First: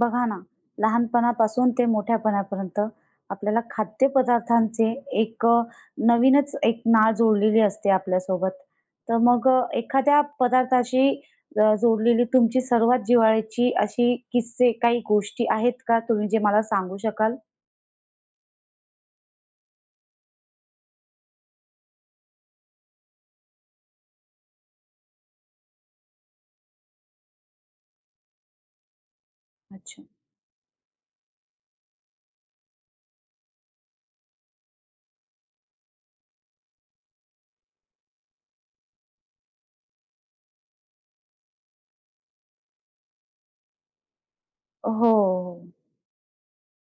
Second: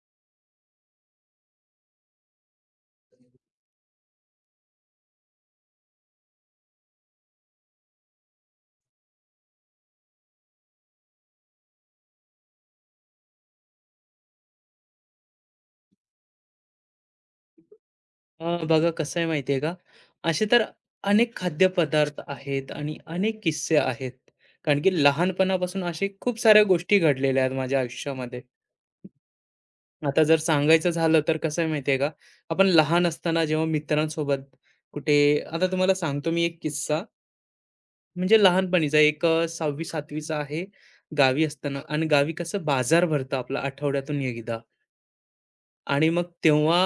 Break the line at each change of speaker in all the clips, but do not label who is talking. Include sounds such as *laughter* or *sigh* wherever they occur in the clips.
बघा ना, लहानपणापासून ते मोठ्यापणापर्यंत आपल्याला खाद्यपदार्थांचे एक अ, नवीनच एक नाळ जोडलेली असते आपल्यासोबत. तर मग एखाद्या पदार्थाशी जोडलेली तुमची सर्वात जिव्हाळ्याची अशी किस्से, काही गोष्टी आहेत का तुम्ही जे मला सांगू शकाल?
बघा कसं आहे माहिती का, असे तर अनेक खाद्यपदार्थ आहेत आणि अनेक किस्से आहेत. कारण की लहानपणापासून अशा खूप साऱ्या गोष्टी घडलेल्या आहेत माझ्या आयुष्यामध्ये.
अच्छा.
आता जर सांगायचं झालं तर कसं आहे माहिती का, आपण लहान असताना जेव्हा मित्रांसोबत कुठे आता तुम्हाला सांगतो मी एक किस्सा, म्हणजे लहानपणीचा एक 6वी 7वीचा आहे. गावी असताना आणि गावी कसं बाजार भरतं आपला आठवड्यातून एकदा.
हो, हो.
आणि मग तेव्हा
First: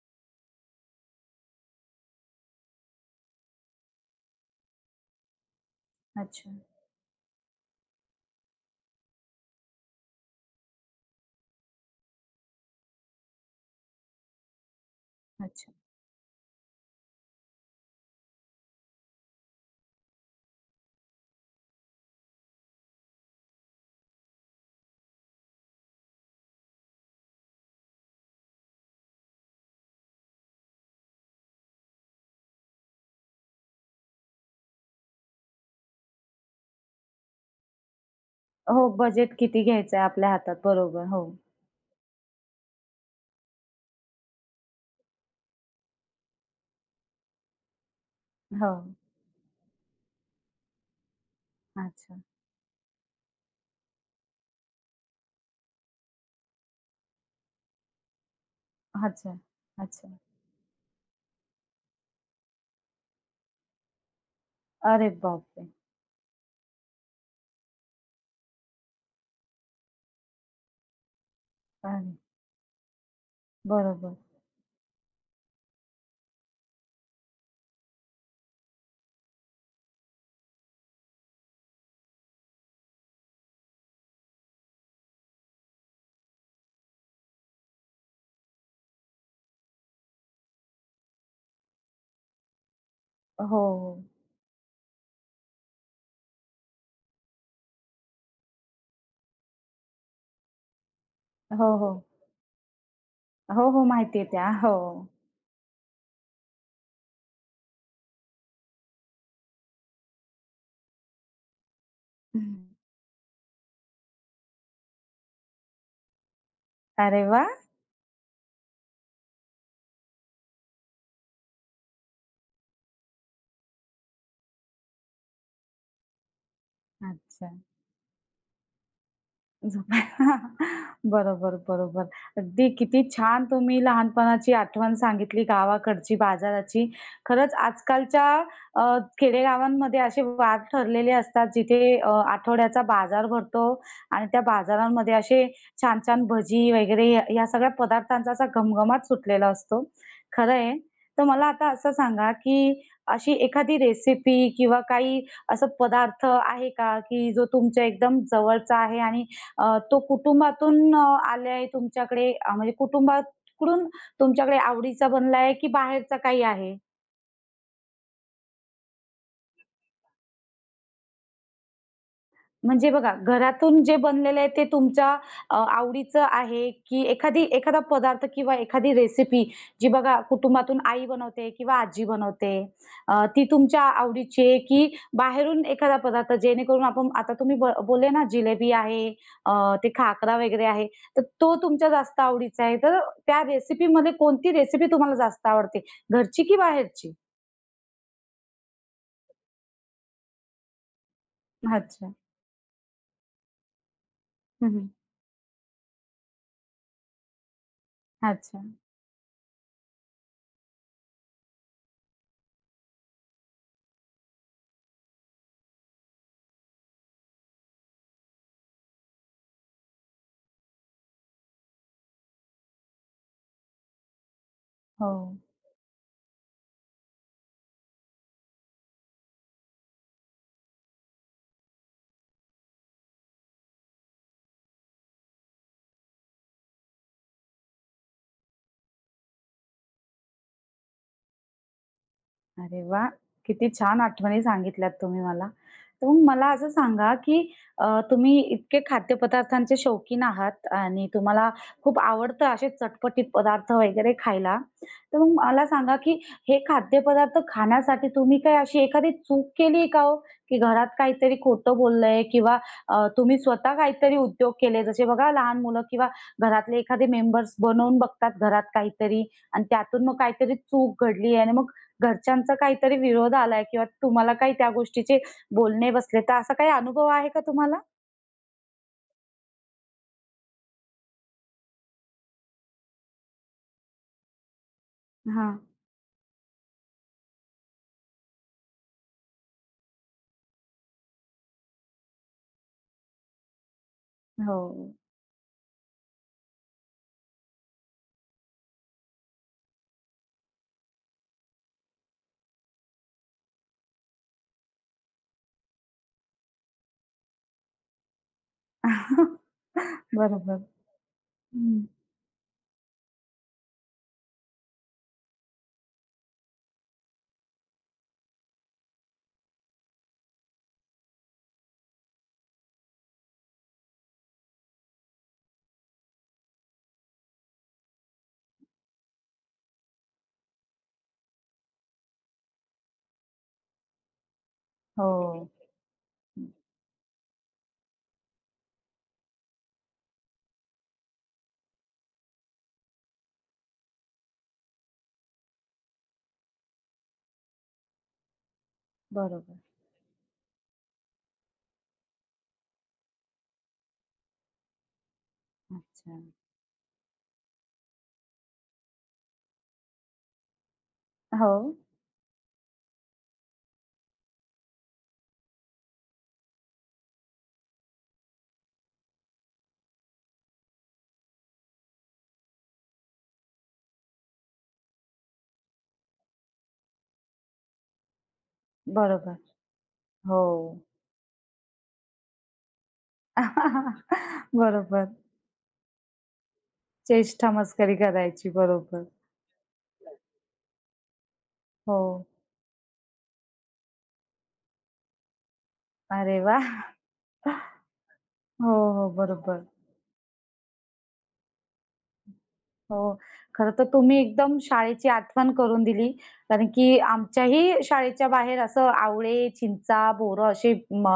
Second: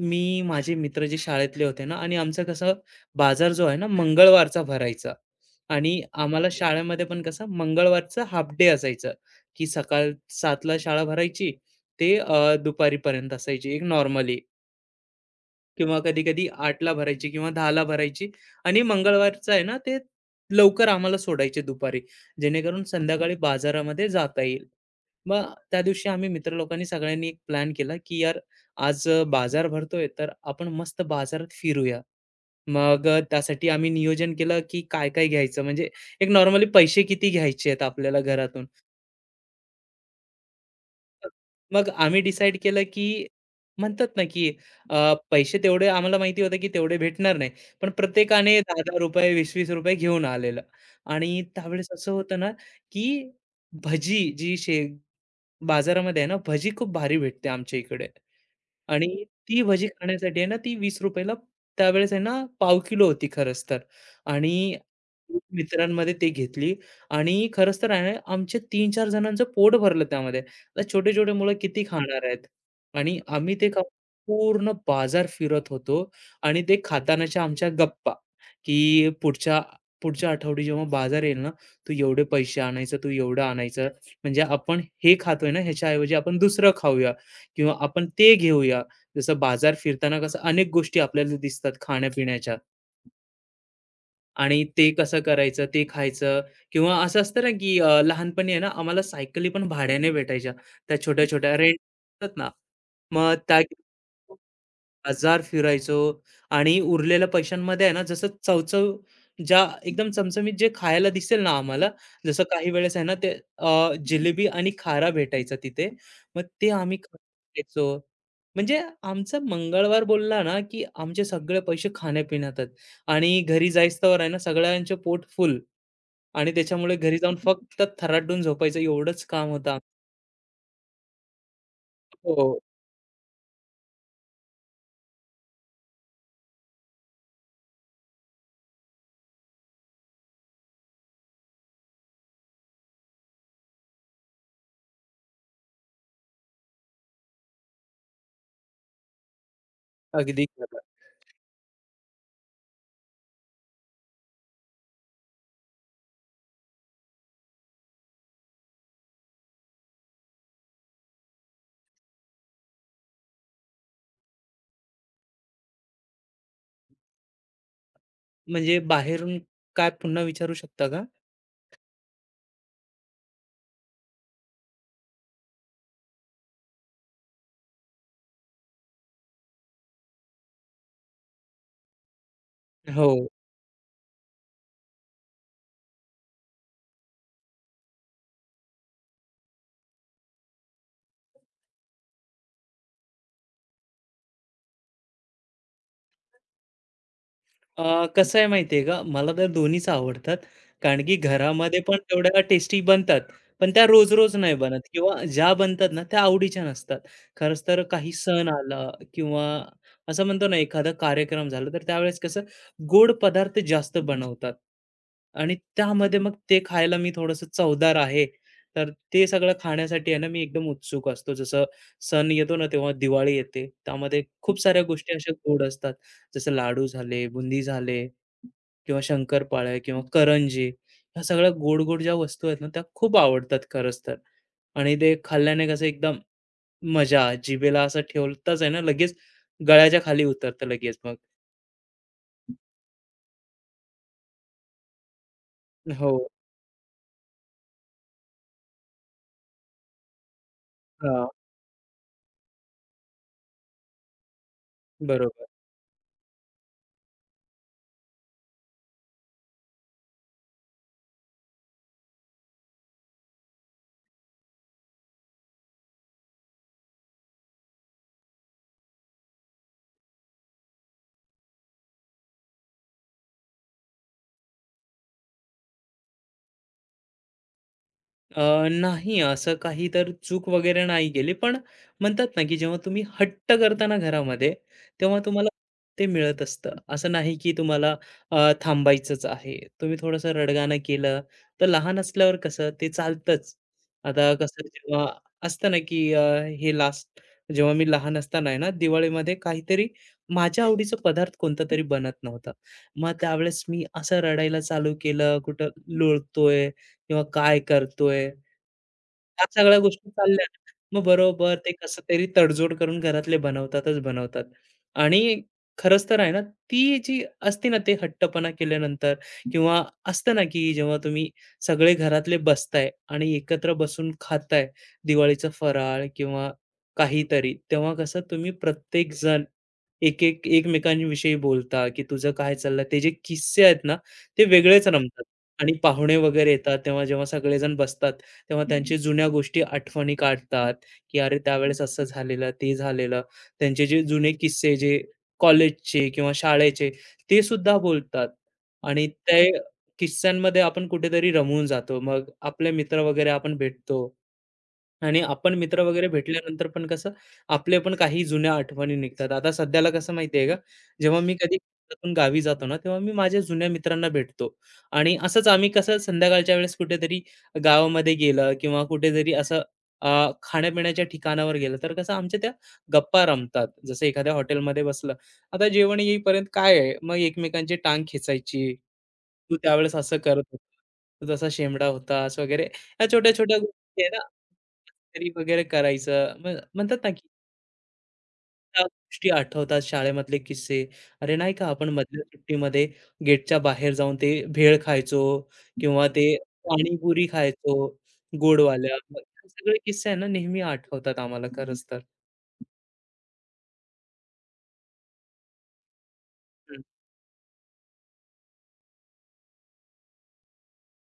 मी, माझे मित्र जे शाळेतले होते ना आणि आमचं कसं बाजार जो आहे ना मंगळवारचा भरायचा आणि आम्हाला
अच्छा.
शाळेमध्ये पण कसं मंगळवारचं हाल्फ डे असायचं, की सकाळ 7:00ला शाळा भरायची ते दुपारीपर्यंत असायची एक नॉर्मली.
अच्छा.
किंवा कधी-कधी 8:00ला भरायची किंवा 10:00ला भरायची आणि मंगळवारचं आहे ना, ते लवकर आम्हाला सोडायचे दुपारी, जेणेकरून संध्याकाळी बाजारामध्ये जाता येईल. मग त्या दिवशी आम्ही मित्र लोकांनी सगळ्यांनी एक प्लॅन केला, की यार आज बाजार भरतोय, तर आपण मस्त बाजारात फिरूया. मग त्यासाठी आम्ही नियोजन केलं, की काय-काय घ्यायचं म्हणजे एक नॉर्मली पैसे किती घ्यायचे आहेत आपल्याला घरातून.
हो, बजेट किती घ्यायचं आहे आपल्या हातात. बरोबर. हो,
मग आम्ही डिसाईड केलं की म्हणतात ना की पैसे तेवढे आम्हाला माहिती होतं की तेवढे भेटणार नाही. पण प्रत्येकाने
हो.
₹10-10 ₹20-20 घेऊन आलेलं आणि त्यावेळेस असं
अच्छा.
होतं ना की भजी जी बाजारामध्ये आहे ना, भजी खूप भारी भेटते आमच्या इकडे. आणि
अच्छा.
ती भजी
अच्छा.
खाण्यासाठी आहे ना, ती ₹20 ला त्यावेळेस आहे ना, पाव किलो होती खरंच तर आणि
अरे बापरे!
मित्रांमध्ये ते घेतली आणि खरंच तर आहे ना, आमचे तीन-चार जणांचं पोट भरलं त्यामध्ये. आता छोटे-छोटे मुलं किती
अरे,
खाणार आहेत? आणि आम्ही ते खाऊन
बरोबर.
पूर्ण बाजार फिरत होतो आणि ते खातानाच्या आमच्या गप्पा, की पुढच्या पुढच्या आठवडी जेव्हा बाजार येईल ना, तू एवढे पैसे आणायचं, तू एवढं आणायचं. म्हणजे आपण हे खातोय ना, ह्याच्याऐवजी आपण दुसरं खाऊया. किंवा आपण ते घेऊया. जसं बाजार फिरताना कसं अनेक गोष्टी आपल्याला दिसतात खाण्यापिण्याच्या
हो, हो.
आणि ते कसं करायचं, ते खायचं किंवा असं असतं ना, की लहानपणी आहे ना, आम्हाला सायकली पण भाड्याने भेटायच्या. त्या छोट्या-छोट्या
हो,
रेंट
हो.
असतात ना, मग त्या
हो, हो. माहिती आहे त्या. हो.
बाजार फिरायचो आणि उरलेल्या पैशांमध्ये आहे ना, जसं चव ज्या एकदम चमचमीत जे खायला दिसेल ना आम्हाला, जसं काही वेळेस आहे ना, ते जिलेबी आणि खारा भेटायचा तिथे. मग ते आम्ही
अरे वाह!
खायचो. म्हणजे आमचा मंगळवार बोलला ना, की आमचे सगळे पैसे खाण्यापिण्यातच आणि घरी जाईस्तोवर आहे ना, सगळ्यांचे पोट फुल आणि त्याच्यामुळे घरी जाऊन
अच्छा.
फक्त थराटून झोपायचं एवढंच काम होतं आमचं.
झोपायला. *laughs* बरोबर, बरोबर.
हो,
अगदी किती छान तुम्ही लहानपणाची आठवण सांगितली गावाकडची, बाजाराची. खरंच आजकालच्या खेडेगावांमध्ये असे वार ठरलेले असतात जिथे आठवड्याचा बाजार भरतो आणि त्या बाजारांमध्ये असे छान-छान भजी वगैरे या या सगळ्या पदार्थांचा असा घमघमाट सुटलेला असतो.
अगदी
खरं आहे.
खरं.
तर मला आता असं सांगा, की अशी एखादी रेसिपी किंवा काही असा पदार्थ आहे का, की जो तुमच्या एकदम जवळचा आहे आणि तो कुटुंबातून आलाय तुमच्याकडे, म्हणजे कुटुंबाकडून तुमच्याकडे आवडीचा बनलाय की बाहेरचा काही आहे?
म्हणजे बाहेरून काय पुन्हा विचारू शकता का?
म्हणजे बघा, घरातून जे बनलेलं आहे ते तुमच्या आवडीचं आहे, की एखादा पदार्थ किंवा एखादी रेसिपी जी बघा कुटुंबातून आई बनवते किंवा आजी बनवते,
हो.
ती तुमच्या आवडीची आहे, की बाहेरून एखादा पदार्थ जेणेकरून आपण आता तुम्ही बोलले ना जिलेबी आहे, ते खाकरा वगैरे आहे, तर तो तुमच्या जास्त आवडीचा आहे. तर त्या रेसिपीमध्ये कोणती रेसिपी तुम्हाला जास्त आवडते? घरची की बाहेरची?
कसं आहे माहिती का, मला तर दोन्हीच आवडतात. कारण की घरामध्ये पण
अच्छा.
तेवढ्या टेस्टी बनतात. पण त्या रोज-रोज नाही
हं.
बनत किंवा ज्या बनतात ना, त्या आवडीच्या नसतात. खरंच तर काही सण
अच्छा.
आला किंवा असं म्हणतो ना, एखादा कार्यक्रम झाला, तर त्यावेळेस कसं गोड पदार्थ जास्त बनवतात. आणि त्यामध्ये मग ते खायला मी थोडंसं चवदार आहे, तर ते सगळं खाण्यासाठी आहे ना, मी एकदम उत्सुक असतो. जसं सण येतो ना, तेव्हा दिवाळी येते. त्यामध्ये खूप साऱ्या
हो.
गोष्टी अशा गोड असतात. जसं लाडू झाले, बुंदी झाले किंवा शंकरपाळ्या किंवा करंजी. ह्या सगळ्या गोड-गोड ज्या वस्तू आहेत ना, त्या खूप आवडतात खरंच तर. आणि ते खाल्ल्याने कसं एकदम मजा जिभेला असं ठेवताच आहे ना, लगेच गळ्याच्या खाली उतरतं लगेच मग.
अरे वाह! किती छान आठवणी सांगितल्यात तुम्ही मला. तर
हो.
मग मला असं सांगा, की तुम्ही इतके खाद्यपदार्थांचे शौकीन आहात आणि
हां,
तुम्हाला खूप आवडतं असे चटपटीत पदार्थ वगैरे खायला. तर मग
बरोबर.
मला सांगा, की हे खाद्यपदार्थ खाण्यासाठी तुम्ही काही अशी एखादी चूक केली आहे का हो? की घरात काहीतरी खोटं बोललंय किंवा तुम्ही स्वतः काहीतरी उद्योग केले, जसे बघा लहान मुलं किंवा घरातले एखादे मेंबर्स बनवून बघतात घरात काहीतरी आणि त्यातून मग काहीतरी चूक घडली आणि मग घरच्यांचा काहीतरी विरोध आलाय किंवा तुम्हाला काही त्या गोष्टीचे बोलणे बसले, तर असा काही अनुभव आहे का तुम्हाला?
अ, नाही असं काही तर चूक वगैरे नाही केली. पण म्हणतात ना, की जेव्हा तुम्ही हट्ट करताना ना घरामध्ये, तेव्हा तुम्हाला
हां.
ते मिळत असतं. असं नाही की तुम्हाला थांबायचंच आहे. तुम्ही थोडंसं रडगाणं केलं, तर लहान असल्यावर कसं ते चालतंच. आता कसं
हो.
जेव्हा असतं ना, की हे लास्ट जेव्हा मी लहान असताना आहे ना, दिवाळीमध्ये काहीतरी माझ्या आवडीचा पदार्थ कोणता तरी बनत नव्हता. मग त्यावेळेस मी असं रडायला चालू केलं, कुठं लोळतोय, किंवा काय करतोय? ह्या सगळ्या गोष्टी
*laughs*
चालल्या
बरोबर.
ना, मग बरोबर ते
हं.
कसं तरी तडजोड करून घरातले बनवतातच बनवतात. आणि खरंच तर आहे ना, ती जी असते ना, ते हट्टपणा केल्यानंतर किंवा असतं ना, की जेव्हा तुम्ही सगळे घरातले बसताय आणि एकत्र बसून खाताय दिवाळीचा फराळ किंवा काहीतरी, तेव्हा कसं तुम्ही प्रत्येक जण एक-एक एकमेकांविषयी बोलता, की तुझं काय चाललंय? ते जे किस्से आहेत ना, ते वेगळेच रमतात.
हो.
आणि पाहुणे वगैरे येतात, तेव्हा जेव्हा सगळेजण बसतात, तेव्हा त्यांची जुन्या गोष्टी आठवणी काढतात, की अरे त्यावेळेस असं झालेलं, ते झालेलं. त्यांचे जे जुने किस्से जे कॉलेजचे किंवा शाळेचे ते सुद्धा बोलतात आणि ते
बरोबर.
किस्स्यांमध्ये आपण कुठेतरी रमून जातो. मग आपले मित्र वगैरे आपण भेटतो आणि आपण मित्र वगैरे
अच्छा.
भेटल्यानंतर पण कसं आपले पण काही जुन्या आठवणी निघतात. आता सध्याला कसं माहिती आहे का, जेव्हा मी
हो.
कधी कोकणातून गावी जातो ना, तेव्हा मी माझ्या जुन्या मित्रांना भेटतो आणि असंच आम्ही कसं संध्याकाळच्या वेळेस कुठेतरी गावामध्ये गेलं किंवा कुठेतरी असं अ, खाण्यापिण्याच्या ठिकाणावर गेलं, तर कसं आमच्या त्या गप्पा रमतात. जसं एखाद्या हॉटेलमध्ये बसलं, आता जेवण येईपर्यंत काय आहे, मग एकमेकांची टांग खेचायची.
बरोबर.
तू त्यावेळेस असं
हो.
करत होता, तू तसा शेमडा होतास वगैरे. ह्या छोट्या-छोट्या गोष्टी आहे ना
*laughs* बरोबर.
तरी वगैरे करायचं. मग म्हणतात ना, की
चेष्टा मस्करी करायची.
त्या
बरोबर.
गोष्टी आठवतात शाळेमधले किस्से. अरे नाही का, आपण
हो.
मधल्या सुट्टीमध्ये गेटच्या बाहेर जाऊन ते भेळ खायचो किंवा ते
अरे वाह!
पाणीपुरी खायचो
हो,
गोडवाल्या.
हो.
मग हे
बरोबर.
सगळे किस्से आहे ना, नेहमी आठवतात आम्हाला, खरंच तर.
हो. खरं तर तुम्ही एकदम शाळेची आठवण करून दिली. कारण
हं.
की आमच्याही शाळेच्या बाहेर असं आवळे, चिंचा, बोरं असे म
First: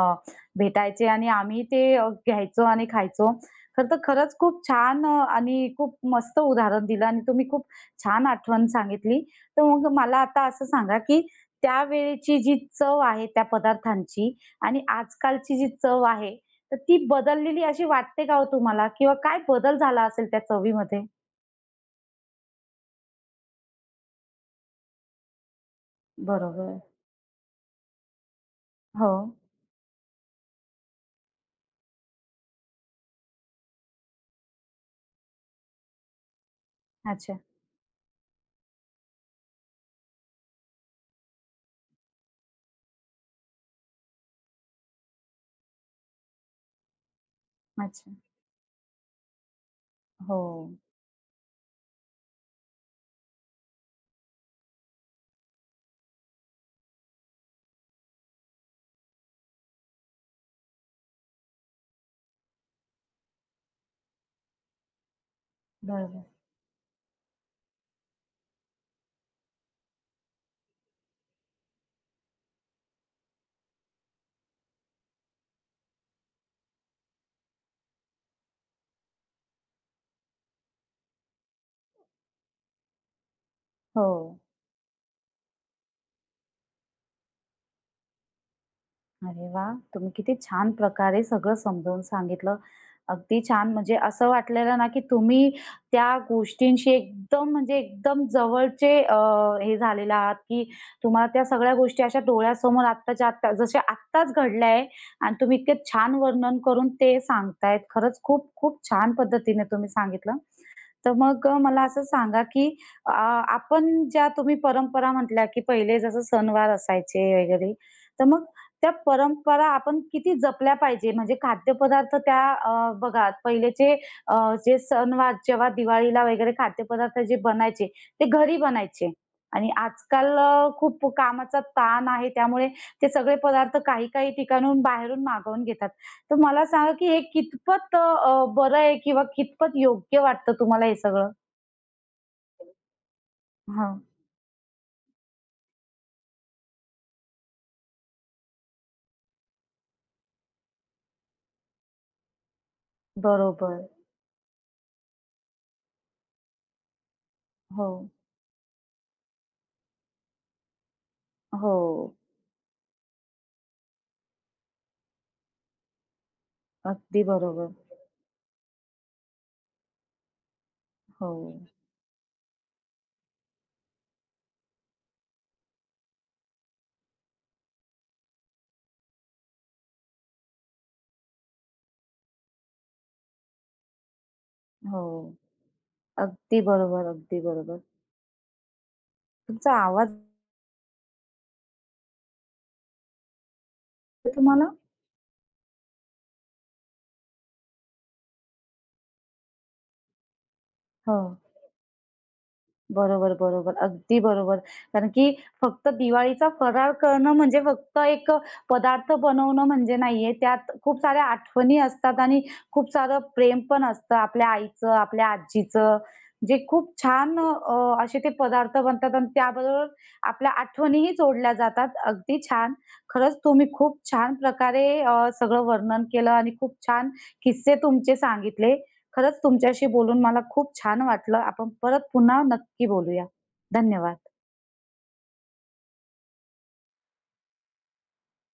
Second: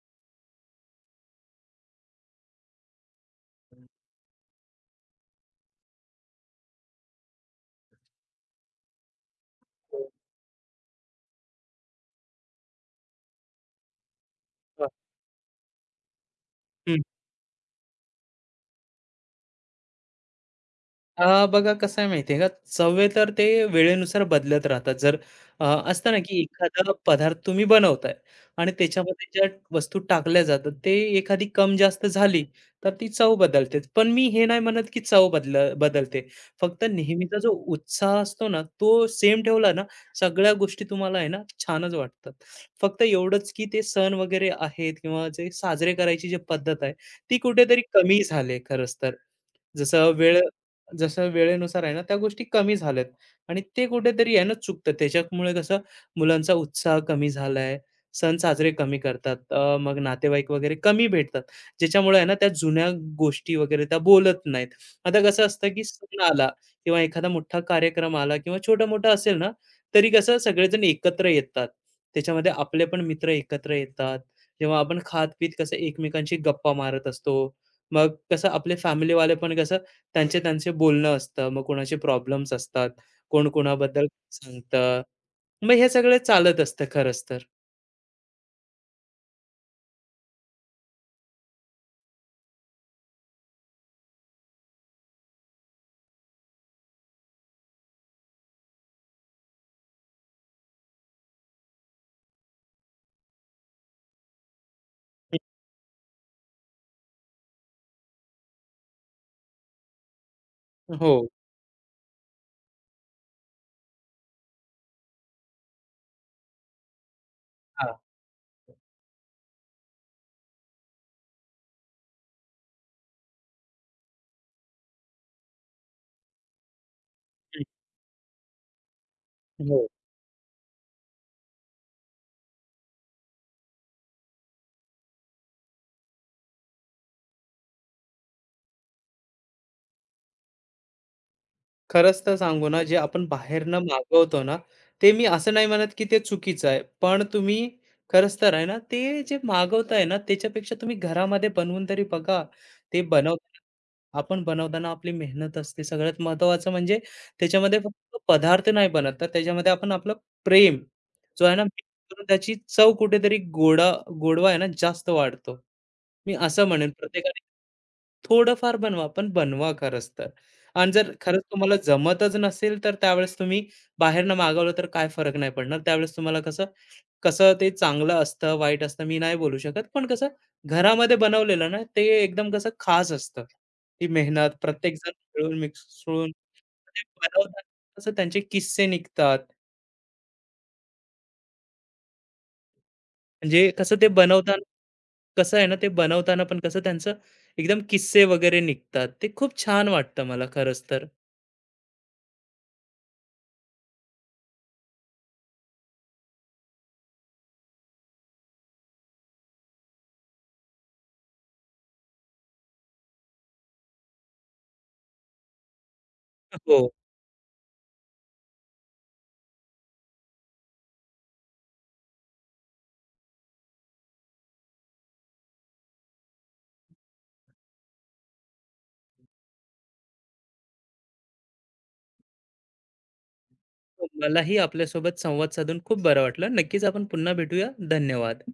भेटायचे आणि आम्ही ते घ्यायचो आणि खायचो. खरं
हं.
तर खरंच खूप छान, आणि खूप मस्त उदाहरण दिलं आणि तुम्ही खूप छान आठवण सांगितली. तर मग
हो.
मला आता असं सांगा, की त्यावेळेची जी चव आहे त्या पदार्थांची आणि
हं.
आजकालची जी चव आहे, तर ती बदललेली अशी वाटते का हो तुम्हाला? किंवा काय बदल झाला असेल त्या चवीमध्ये?
बघा कसं आहे माहिती का, सवय तर ते वेळेनुसार बदलत राहतात. जर असतं ना, की
बरोबर.
एखादा पदार्थ तुम्ही बनवताय आणि
हो.
त्याच्यामध्ये ज्या वस्तू टाकल्या जातात, ते एखादी कम जास्त झाली, तर ती चव बदलते पण मी हे नाही म्हणत, की चव बदलते. फक्त
अच्छा.
नेहमीचा जो उत्साह असतो ना, तो सेम ठेवला ना, सगळ्या गोष्टी तुम्हाला आहे ना, छानच वाटतात. फक्त एवढंच, की ते सण वगैरे आहेत किंवा जे साजरे करायची जी पद्धत आहे, ती कुठेतरी
अच्छा.
कमी झाली खरंच तर. जसं वेळ
हो,
जसं वेळेनुसार आहे ना, त्या गोष्टी कमी झाल्यात आणि ते कुठेतरी आहे ना चुकतं. त्याच्यामुळे कसं मुलांचा उत्साह कमी झालाय, सण साजरे कमी करतात. मग नातेवाईक वगैरे कमी भेटतात. ज्याच्यामुळे आहे ना त्या जुन्या गोष्टी वगैरे त्या बोलत नाहीत. आता कसं असतं की सण
बरोबर.
आला किंवा एखादा मोठा कार्यक्रम आला किंवा छोटा-मोठा असेल ना, तरी कसं सगळेजण एकत्र येतात. त्याच्यामध्ये आपले पण मित्र एकत्र येतात. जेव्हा आपण खात-पीत कसं एकमेकांशी गप्पा मारत असतो. मग कसं आपले फॅमिलीवाले पण कसं त्यांचे त्यांचे बोलणं असतं, मग कोणाचे प्रॉब्लेम्स असतात, कोण कोणाबद्दल
हो.
सांगतं. मग हे सगळं चालत असतं खरंच तर.
अरे वाह! तुम्ही किती छान प्रकारे सगळं समजावून सांगितलं. अगदी छान. म्हणजे असं वाटलेलं ना, की तुम्ही त्या गोष्टींशी एकदम, म्हणजे एकदम जवळचे हे झालेले आहात, की तुम्हाला त्या सगळ्या गोष्टी अशा डोळ्यासमोर आत्ताच्या आत्ता जशा आत्ताच घडल्या आहे आणि तुम्ही इतके छान वर्णन करून ते सांगतायत. खरंच खूप खूप छान पद्धतीने तुम्ही सांगितलं.
हं,
तर
हो.
मग मला असं सांगा, की अ, आपण ज्या तुम्ही परंपरा म्हटल्या, की पहिले जसं सणवार असायचे वगैरे,
हां.
तर मग त्या परंपरा आपण किती जपल्या पाहिजे? म्हणजे खाद्यपदार्थ त्या, बघा पहिलेचे अ, जे सणवार जेव्हा दिवाळीला वगैरे खाद्यपदार्थ जे
हं.
बनायचे, ते घरी बनायचे आणि
हो.
आजकाल खूप कामाचा ताण आहे त्यामुळे ते सगळे पदार्थ काही-काही ठिकाणाहून बाहेरून मागवून घेतात. तर मला सांगा, की हे कितपत बरं आहे किंवा कितपत योग्य वाटतं तुम्हाला हे सगळं?
खरंच तर सांगू ना, जे आपण बाहेरनं
हां,
मागवतो ना, ते मी असं नाही म्हणत, की ते चुकीचं आहे. पण तुम्ही खरंच तर आहे ना, ते जे मागवताय ना, त्याच्यापेक्षा तुम्ही घरामध्ये बनवून तरी बघा. ते बनवताना
बरोबर.
आपण बनवताना आपली मेहनत असते. सगळ्यात महत्त्वाचं म्हणजे त्याच्यामध्ये
हो,
फक्त पदार्थ नाही बनत, तर त्याच्यामध्ये आपण आपलं प्रेम जो आहे ना,
हो.
mix करून त्याची चव कुठेतरी गोडवा आहे ना, जास्त वाढतो. मी असं म्हणेन
अगदी
प्रत्येकाने
बरोबर.
थोडंफार बनवा, पण बनवा खरंच तर. आणि जर
हो,
खरंच तुम्हाला जमतच नसेल, तर त्यावेळेस तुम्ही बाहेरनं मागवलं तर काय फरक नाही पडणार. त्यावेळेस तुम्हाला कसं ते चांगलं असतं, वाईट असतं मी नाही बोलू शकत. पण कसं घरामध्ये बनवलेलं ना, ते एकदम कसं खास असतं. ती मेहनत
हो.
प्रत्येकजण मिळून मिसळून
अगदी
ते
बरोबर, अगदी
बनवतात.
बरोबर.
कसं त्यांचे किस्से निघतात.
तुमचा आवाज
म्हणजे कसं ते
येतोय
बनवताना
तुम्हाला?
कसं आहे ना, ते बनवताना पण कसं त्यांचं एकदम किस्से वगैरे निघतात. ते खूप छान वाटतं मला खरंच तर.
हो. बरोबर, बरोबर. अगदी बरोबर. कारण की फक्त दिवाळीचा फराळ करणं म्हणजे फक्त एक पदार्थ बनवणं म्हणजे नाहीये. त्यात खूप साऱ्या आठवणी असतात आणि खूप सारं प्रेम पण असतं आपल्या आईचं, आपल्या आजीचं. जे
हो.
खूप छान, असे ते पदार्थ बनतात आणि त्याबरोबर आपल्या आठवणीही जोडल्या जातात. अगदी छान. खरंच तुम्ही खूप छान प्रकारे सगळं वर्णन केलं आणि खूप छान किस्से तुमचे सांगितले. खरंच तुमच्याशी बोलून मला खूप छान वाटलं. आपण परत पुन्हा नक्की बोलूया. धन्यवाद.
मलाही आपल्यासोबत संवाद साधून खूप बरं वाटलं. नक्कीच आपण पुन्हा भेटूया. धन्यवाद.